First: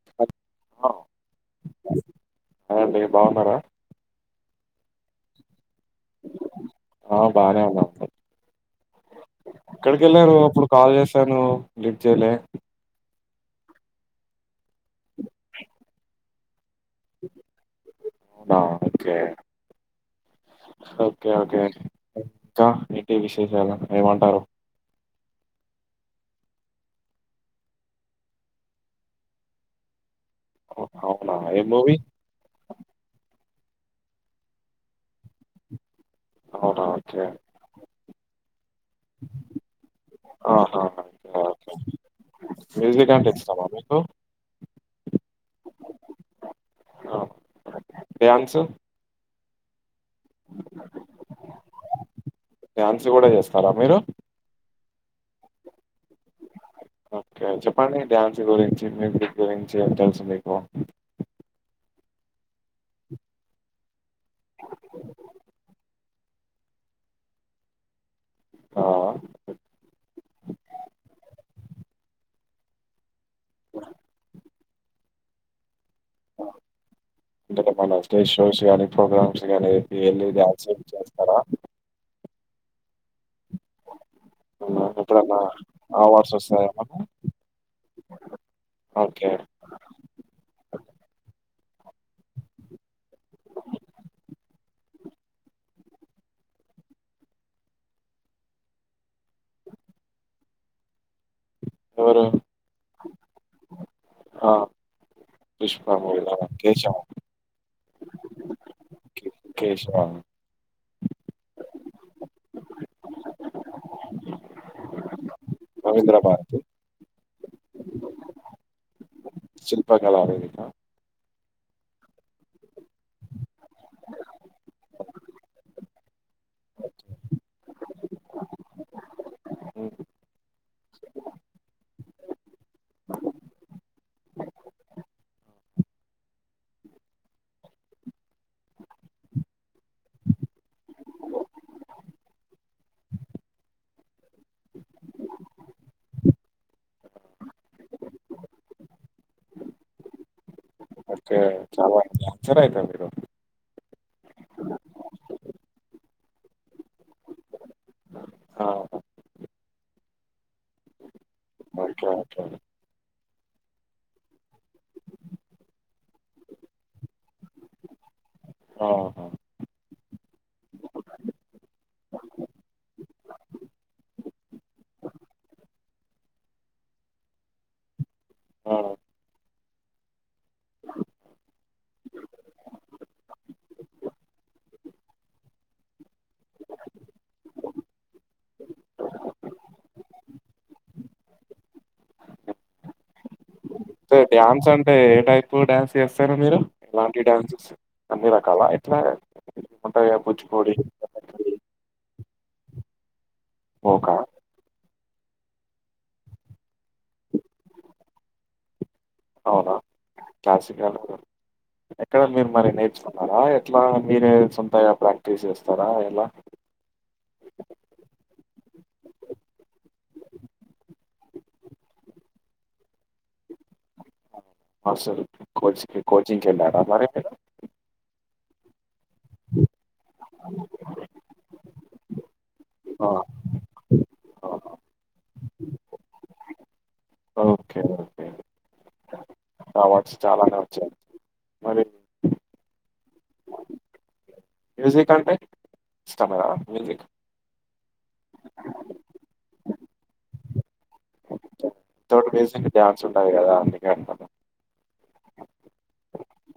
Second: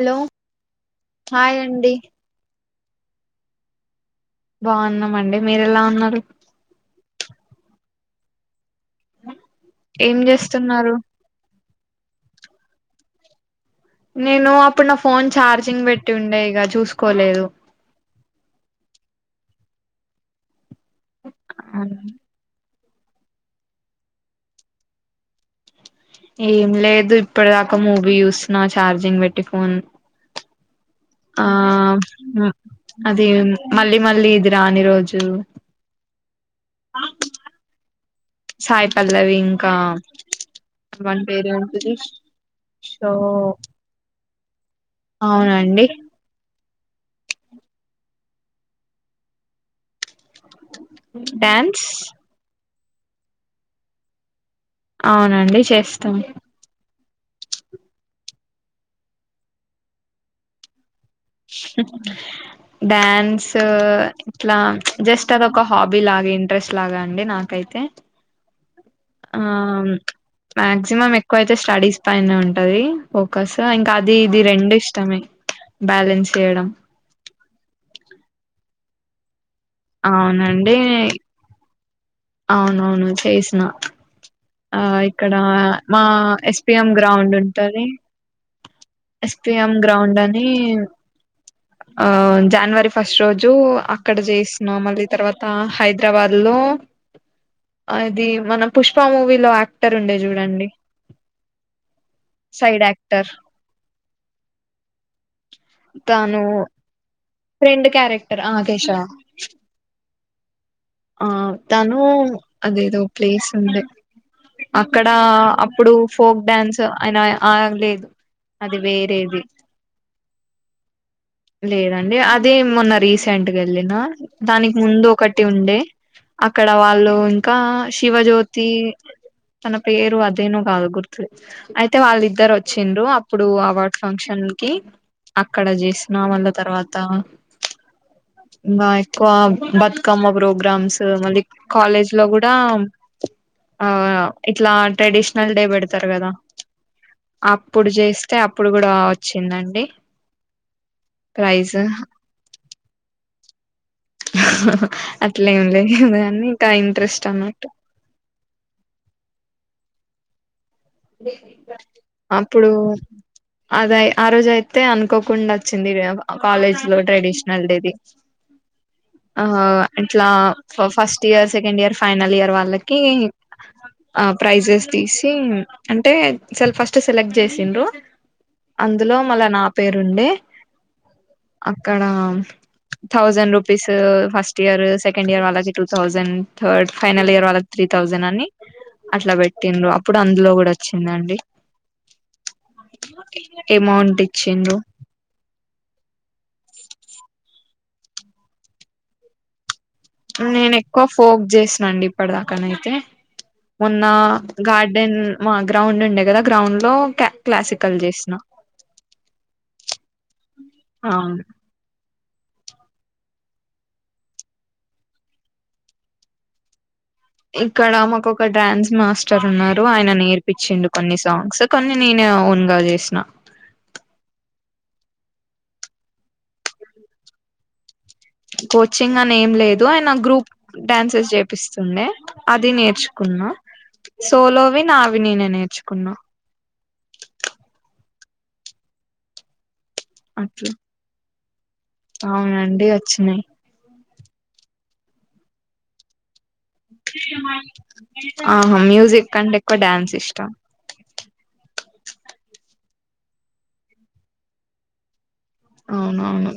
Hello! ఆ, hi అండి. Hi అండి! బాగున్నారా? బాగున్నామండి మీరెలా ఉన్నారు ఆ బానే ఉన్నా ఏక్కడికి ఏం వెళ్ళార అప్పుడు చేస్తున్నారు కాల్ చేశాను లిఫ్ట్ చేయలే నేను అప్పుడు నా ఫోన్ ఛార్జింగ్ పెట్టి ఉండే యిక చూసుకోలేదు అవునా ఓకే ఓకే ఓకే నటి విశేషాల ఏమంటారు ఏం లేదు ఇప్పటి దాకా మూవీ చూస్తున్నా ఛార్జింగ్ పెట్టి ఫోన్ అవునా ఆ ఏ మూవీ అదే మళ్ళీ మళ్ళీ ఇది రాని రోజు అవునా ఓకే సాయి పల్లవి ఇంకా ఆహా వాన్ పేరు ఓకే. ఉంటది సో మ్యూజిక్ అంటే ఇష్టమా మీకు అవునండి. ఆ, డ్యాన్స్ డ్యాన్స్ డ్యాన్స్ కూడా చేస్తారా మీరు అవునండి చేస్తాం. ఓకే చెప్పండి డ్యాన్స్ గురించి మ్యూజిక్ గురించి ఏం తెలుసు మీకు అ [inaudible] డ్యాన్స్ ఇట్లా జస్ట్ అదొక హాబీ లాగైంది. అడ్రెస్ లాగా అండి నాకైతే ఆ ఆ మక్సిమం ఎక్కువయితే స్టడీస్ పైన ఉంటది. [unintelligible] ఇంకా అది ఇది రెం ఇష్టమే బ్యాలెన్స్ చేయడం ఎప్పుడైనా [unintelligible] కానీ ప్రోగ్రామ్స్ గానే వెళ్ళి డాన్స్ అవునండి చేస్తారా అవునవును చేసిన అవునా ఆ ఇక్కడ ఎప్పుడన్నా మా అవార్డ్స్ వస్తాయా ఎస్పిఎం మనకు? గ్రౌండ్ ఉంటది. ఓకే. ఎస్పిఎం గ్రౌండ్ అని ఆ జనవరి ఫస్ట్ రోజు అక్కడ చేసినం మళ్ళీ తర్వాత హైదరాబాద్ లో ఇది మన పుష్ప మూవీలో యాక్టర్ ఉండే చూడండి. ఎవరు? సైడ్ యాక్టర్ ఆ! 'పుష్ప' మూవీలో తాను కేశవ ఫ్రెండ్ క్యారెక్టర్ ఆ కేశవ కి 'కేశవ', ఆ తనూ అదేదో ప్లేస్ ఉంది అక్కడ అప్పుడు 'రవీంద్ర ఫోక్ డ్యాన్స్ అయినా ఆ లేదు అది వేరేది శిల్ప కళా వేదిక లేదండి అదే మొన్న రీసెంట్గా వెళ్ళిన దానికి ముందు ఒకటి ఉండే అక్కడ వాళ్ళు ఇంకా శివజ్యోతి తన హ్మ్. పేరు అదేనో కాదో గుర్తు [unintelligible] అయితే వాళ్ళిద్దరు వచ్చిండ్రు ఇప్పుడు అవార్డ్ ఫంక్షన్ కి అక్కడ చేసిన మళ్ళ తర్వాత ఇంకా ఎక్కువ బతుకమ్మ ప్రోగ్రామ్స్ మళ్ళీ కాలేజ్ లో కూడా ఆ ఇట్లా ట్రెడిషనల్ డే పెడతారు కదా అప్పుడు చేస్ స్తే అప్పుడు కూడా వచ్చిందండి ఓకే. ప్రైజు చాలా డాన్సర్ అయితే మీరు. అట్లా ఏం లే [unintelligible] అన్ని ఇంట ఇంట్రెస్ట్ అన్నట్టు ఆ ఓకే. ఓకే. అప్పుడు అద ఆ రోజు అయితే అనుకోకుండా వచ్చింది కాలేజ్ లో ట్రెడిషనల్ డే ది ఆహా! ఆ ఇట్లా ఫ first year second year final year వాళ్ళకి ఆ ప్రైజెస్ తీసి అంటే సెల్ ఫస్ట్ సెలెక్ట్ చేసిండ్రు ఆ! అందులో మళ్ళ నా పేరుండే అక్కడ థౌజండ్ రూ ఆపీసు ఫస్ట్ ఇయర్ సెకండ్ ఇయర్ వాళ్ళకి two thousand third final year వాళ్ళకి త్రీ థౌజండ్ అని అట్లా పెట్టిండ్రు అప్పుడు అందులో కూడా వచ్చిందండి టే అమౌంట్ డ్యాన్స్ ఇచ్చిండ్రు అంటే ఏ టైప్ డ్యాన్స్ చేస్తారు మీరు ఎలాంటి డ్యాన్సెస్ అన్నీ రకాల ఎట్లా ఉంటాయా కూచిపూడి, నేను ఎక్కువ ఫోక్ కథకళి, చేసినండి పడదాకన అయితే మొన్న మోకా గార్డ్ [unintelligible] మా గ్రౌండ్ ఉండే కదా గ్రౌండ్ లో క్ల క్లాసికల్ చేసిన అవునా క్లాసికలు ఆ ఎక్కడ మీరు మరి నేర్చుకున్ న్నారా ఎట్లా మీరే సొంతగ ప్రాక్టీస్ చేస్తారా ఎలా ఇక్కడ మాకు ఒక డాన్స్ మాస్టర్ ఉన్నారు ఆయన నేర్పించిండు కొన్ని సాంగ్స్ కొన్ని నేనే ఓన్ గా చేసిన మాస్టరు కోచింగ్ కోచింగ్ కి వెళ్ళారా మరి ఎక్కడ కోచ్ చ్చింగ్ అనేం లేదు ఆయన గ్రూప్ డ్యాన్సెస్ చెప్ పిస్తుండే అది ఆ! నేర్చుకున్నా ఆహా! సోలోవి నావి నేనే నేర్చుకున్నా ఓకే. ఓకే. అవార్డ్స్ చాలానే అట్లా వచ్చాయి మరి అవునండి వచ్చినయి మ్యూజిక్ అంటే ఇష్టమా మ ఆహా మ్యూజిక్ కంటే ఎక్కువ డ్యాన్స్ ఇష్టం వితౌట్ బేసిక్ డాన్స్ ఉంటది కదా అందుకే అంటన్నా అవునవును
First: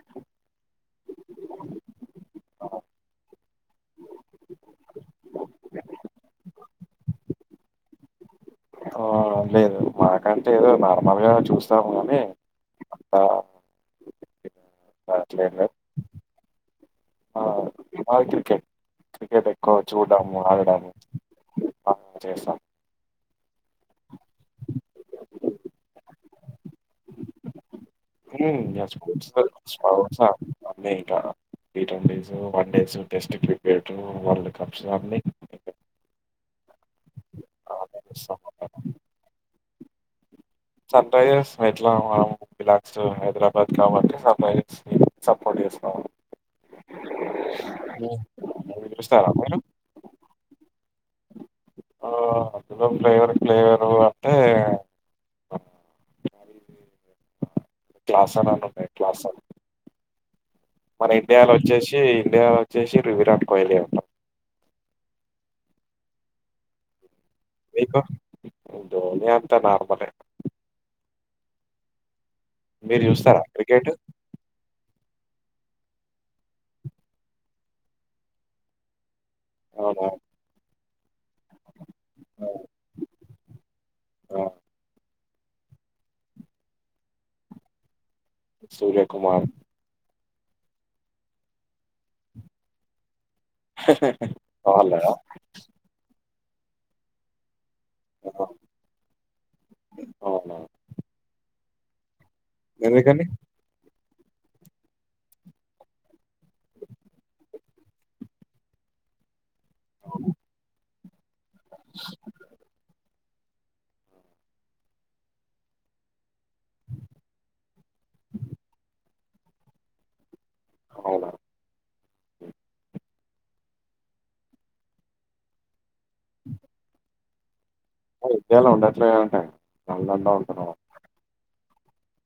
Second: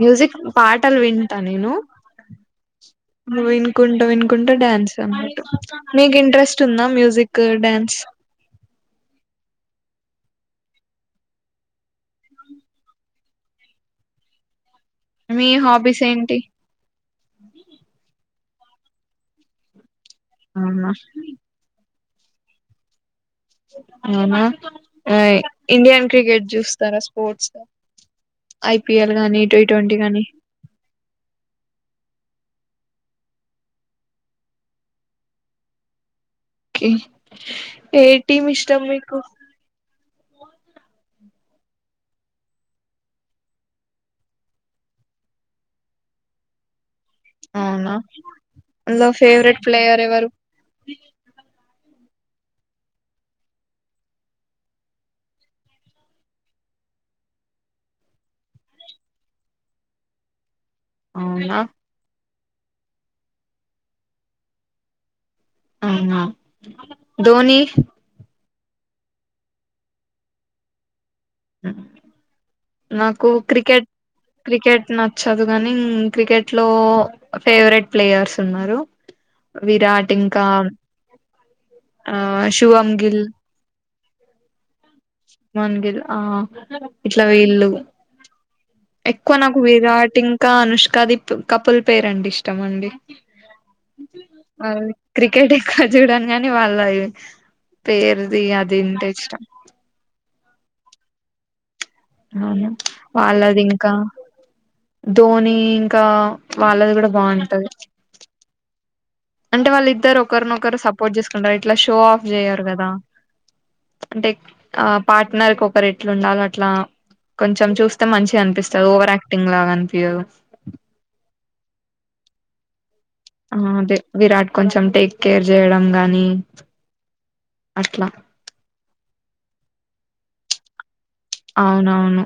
మ్యూజిక్ పాటలు వింటా నేను వినుకుంటు వినుకుంటు డ్యాన్స్ అనమాట మీకు ఇంట్రెస్ట్ ఉందా మ్యూజిక్ డ్యాన్స్ కంటే ఏదో నార్మల్ గా చూస్తాము కానీ మీ అట్లేం లేదు. హాబీస్ ఏంటి బాల్ క్రికెట్ క్రికెట్ ఎక్కువ చూడ్డాము ఆడడము అవునా అవును చేసా అవునా ఏయ్ ఇండియన్ క్రికెట్ చూస్తారా స్పోర్ట్స్ [unintelligible] ఐపిఎల్ స్పోర్ట్స్ గానీ ఆ టీ ట్వంటీ స్పోర్ట్స్ గానీ అన్నీ ఇక T twenty one days test cricket world cups అన్ని కే ఏ టీం ఇష్టం మీకు సన్ రైజర్స్ ఎట్లా మనం బిలాన్గ్స్ టూ హైదరాబాద్ కాబట్టి సన్ రైజర్స్ కి సపోర్ట్ చేస్తాం అవునా అవి లో చూస్తారా మీరు ఫేవరెట్ ప్లేయర్ ఎవరు ఆ అందులో ఫేవరెట్ ప్లేయర్ అంటే క్లాసన్ అనుండె క్లాసన్ మన ఇండియాలో అవునా వచ్చేసి ఇండియాలో వచ్చేసి [unintelligible] విరాట్ కోహ్లీ అంటా అవునా ధోని మీకు ధోని అంతా నార్మలే [unintelligible] మీరు నాకు చూస్తారా క్రికెట్ క్రికెట్ నా చ్చదుగాని క్రికెట్ లో ఫేవరెట్ ప్లేయర్స్ ఉన్నారు అవునా విరాట్ ఇంకా అ ఆ శుభమ్ గిల్ ఆ, మన్ గిల్ ఆ ఇట్లా వీళ్ళు ఎక్కువ సూర్యకుమార్ నాకు విరాట్ ఇం కా అనుష్క ది కపుల్ పేరంటే ఇష్టం అండి అ వాళ్ళ క్రికెట్ ఎక్కవ చూడను అని వాళ్ళయి పేరుది అదింటె ఇష్టం అవునా అవునా ఎందుకని వాళ్ళది, ఇంకా ధోని ఇంకా ప్చ్ వాళ్ళది, కూడా బాగుంటది. అంటే వాళ్ళు ఇద్దరు, ఒకరినొకరు సబ్ పొజస్ అంటే ఇట్లా షో ఆఫ్ జెయ్యారు. కదా అంటే ఆ పార్ట్నర్ కు ఒకరు ఎట్లుండాలో, అట్లా కొంచం చూస్తే మంచి అనిపిస్తంది. ఓవర్ యాక్టింగ్ లాగా అనిపియదు. అవునా హ్మ్ ఆ అదే విరాట్ కొంచెం టేక్ కేర్ చేయడం. గానీ ప్చ్ అయితే అలా ఉండట్లేదన్ టే నందంతా ఉంటున్నావుగా అవునవును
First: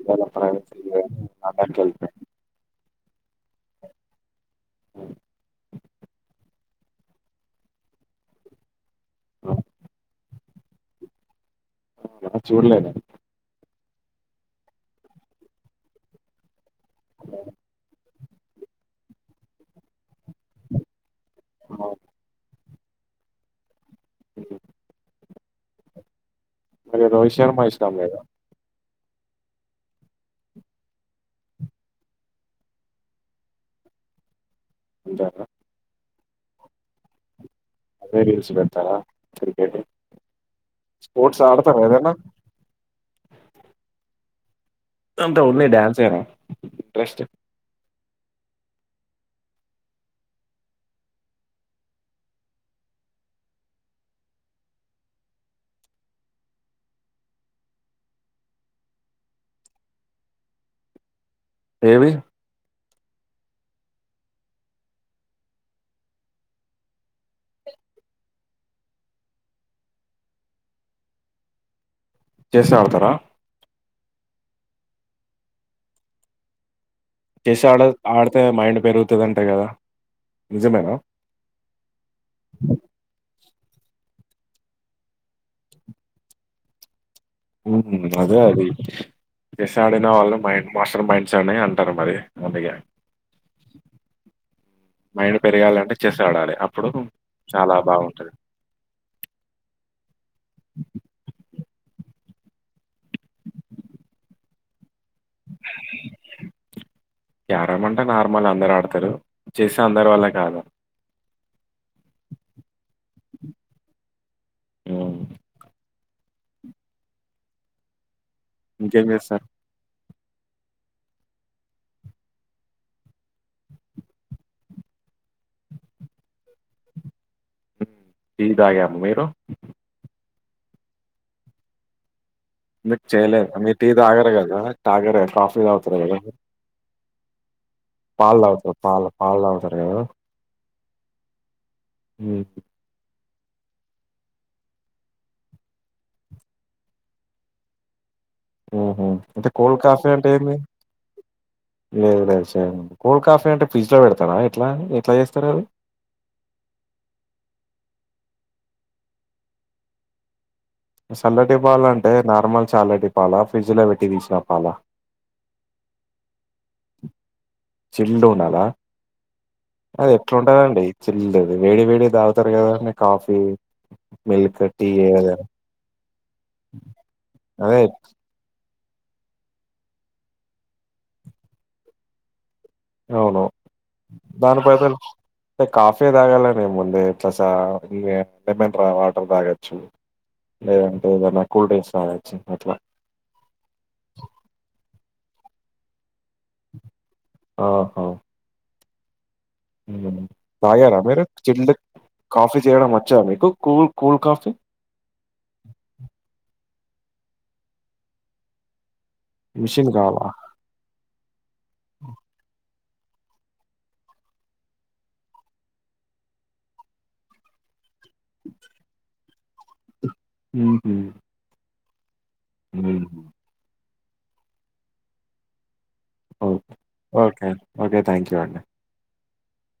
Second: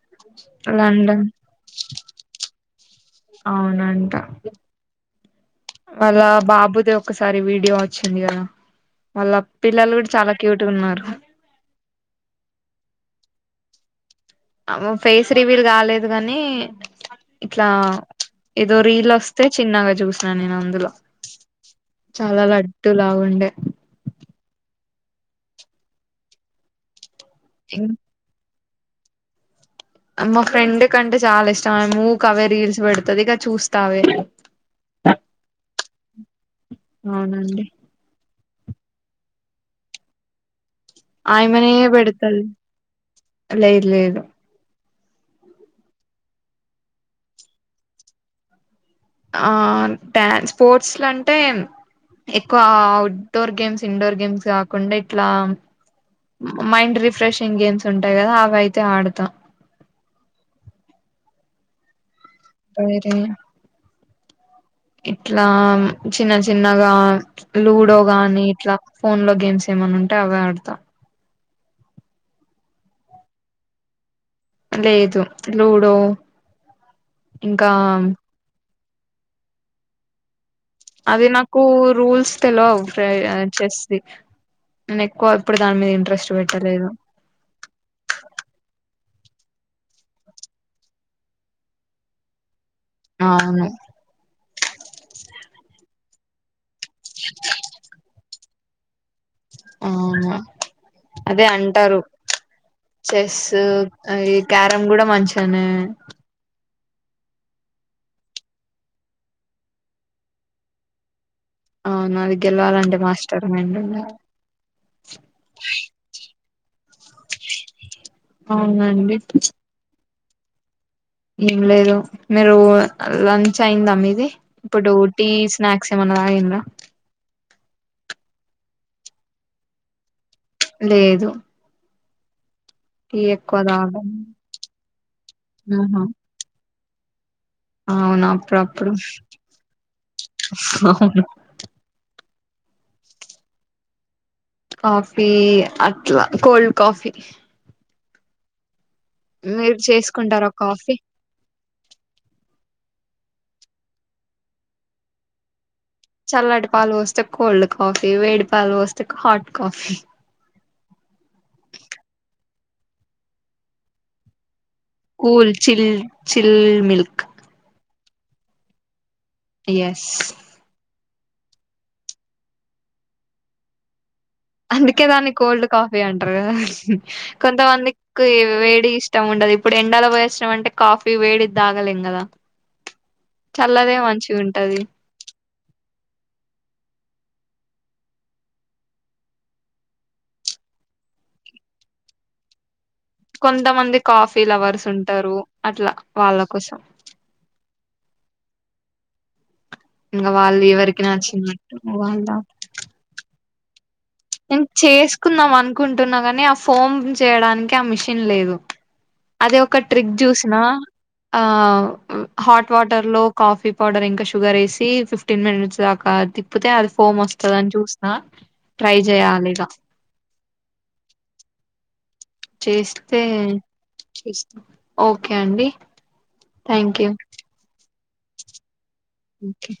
ఇవాళ పనికెళ్ళె ఉంది. పడ్డం కెళ్ళిన ప్చ్ ప్చ్ అవునంటా ప్చ్ ఆ వాళ్ళ బాబ్ బుదే ఒకసారి వీడియో వచ్చింది. కదా వాళ్ళ హ్మ్. పిల్లలు కూడా చాలా క్యూట్ గున్నారు. అవునా చూడలేదని. ఆమె ఫేస్ రివ్యూల్ కాలేదుగా, అనీ ప్చ్ ప్చ్ ఇట్లా ప్చ్ ఏదో రీర్లు వస్తే చిన్నగా చూసినాను, నేను అందులో హ్మ్. చాలా లడ్డు లాగుండే హ్మ్. మరే రోహిష్ శర్మా ఇష్టం లేదా ఆమ్ మా ఫ్రెండ్ కంటే చాలా ఇష్టం. ఆ మూక్ అవ్వే రీల్స్ పెడుతది. ఇక చూస్తావే ఉంటారా అవునండి. రీల్స్ పెడతావా ప్చ్ క్రికెటు ప్చ్ ఆయమ్మనే వెడుతాది. ప్చ్ లేద్ లేదు అంత ఉన్నాయి. డ్యాన్స్ వేనా ఇంట్రెస్ట్ ఆ న్ డ్యాన్స్ స్పోర్ట్స్ లో, అంటేమ్ ఎక్కువ అఔట్డోర్ గేమ్స్, ఇండోర్ గేమ్స్, కాకుండా ఇట్లామ్ మైండ్ రిఫ్రెషింగ్ గేమ్స్ ఉంటాయి. కదా అవి అయితే ఆడతా ఏవి ఏవి అయితేనేం ఇట్లామ్ చిన్న చిన్నగా ప్చ్ లూడో గాని, ఇట్లా ఫోన్ లో గేమ్స్ ఏమైనా ఉంటే అవే ఆడుతా చెస్ ఆడతారా మ్మ్ లేదు లూడో చెస్ ఇంకా ఆడే ఆడతే మైండ్ పెరుగుతదంటా కదా. నిజమేనా. కూట్ రూల్స్ తెలవ్వవు. ప్రయర్ చెస్ వీక్, నేను ఎక్కువ ఏప్పుడు దాని మీద ఇంట్రెస్ట్ పెట్టలేదు. అదే అది చెస్ ఆడిన వాళ్ళు మైండ్ మాస్టర్ మైండ్స్ అని అంటారు. మరి అందుకే అవును మైండ్ పెరగాలి అంటే, చెస్ ఆడాలి. అప్పుడు చాలా బాగుంటది ఆహ అదే అన్ టారు చెస్ అది క్యారం కూడా మంచేనే క్యారెమ్ అంటే నార్మల్ అందరూ ఆడతారు. చెస్ అందరు వల్ల కాదు. అవును అది గెలువాలంటే మాస్టర్ మైండ్ ఉండాలి. హ్మ్. ఇంకేం అవునండి. చేస్తారు? ఏం లేదు, మీరు లంచ్ అయిందా మీది ఇప్పుడు టీ స్నాక్స్ ఏమన్నా తగింర్రా. టీ తాగాము మీరు. లేదు. మీరు టీ ఎక్కువ చేయలేదు మీరు టీ తాగం తాగరుకదా తాగరుగా కాఫీ తాగుతారు ఆహా కదా. అవును పాల్ తాగుతారు అప్పుడప్పుడు పాల్ పాలు తాగుతారు కదా ఉహు ఉహు కాఫీ అట్లా కోల్డ్ కాఫీ ఉ హు అంటే మీరు కోల్డ్ కాఫీ అంటే చేసుకుంటారా ఏంది కాఫీ లేదు లేదు సరేండి కోల్డ్ కాఫీ అంటే ఫ్రిజ్లో పెడతారా ఎట్లా ఎట్లా చేస్తారు అది చల్లటి పాలు వోస్తే కోల్డ్ కాఫీ వేడి పాలు వోస్తే హాట్ కాఫీ సల్లటి పాలు అంటే నార్మల్ చల్లటి పాలా ఫ్రిడ్జ్ లో పెట్టి తీసిన పాల cool chill. Chill milk. Chilled ఉండాలా. ఎస్ అది ఎట్లా ఉంటదండి. చిల్డ్ వేడి వేడి తాగుతారు కదా అండీ కాఫీ. మిల్క్, టీ అందుకే దాన్ని ఏదైనా. కోల్డ్ కాఫీ అంటారు గాద అదే కొంతమందికి వేడ్ డి ఇష్టం ఉండదు. ఇప్పుడు ఎండలో పోయివచ్చినం అంటే కాఫీ వేడిది తాగలేం గదా. అవును దానిపైసలు కాఫీ. కాఫే తాగాలనే ఏముందే. ఇట్ల చా లెమన్ రా వాటర్ తాగఅచ్చు, లేదంటే ఏదైనా కూల్ డ్రింక్స్ తాగఅచ్చు. అట్లా కొంతమంది కాఫీ లవర్స్ ఉంటారు అట్లా వాళ్ళ కోసం ఓహో హు ఇంకా వాళ్ళు తాగారా ఎవరికి మీరు చిల్డ్ నచ్చినట్టు కాఫీ చేయడం వచ్చా మీకు కోల్ నేన్ చేసుకుందాం అనుకుంటున్నా కాని ఆ ఫోమ్ చేయడానికి ఆ మిషన్ లేదు అదే ఒక మిషన్ ట్రిక్ కావాలా చూసిన ఆ హాట్ హాట్ వాటర్ లో కాఫీ పౌడర్ ఇంకా షుగర్ ఏసి ఫిఫ్టీన్ మినిట్స్ దాకా తిప్పుతే అది ఫోమ్ వస్తదని అని చూసినా అ ట్రై చేయాలిగా ఉమ్ చేస్తే చేస్తా ఓకే అండి. ఓకే థ్యాంక్ యూ ఓకే ఆన్ ఓకే థ్యాంక్ యూ అండి. ఓకే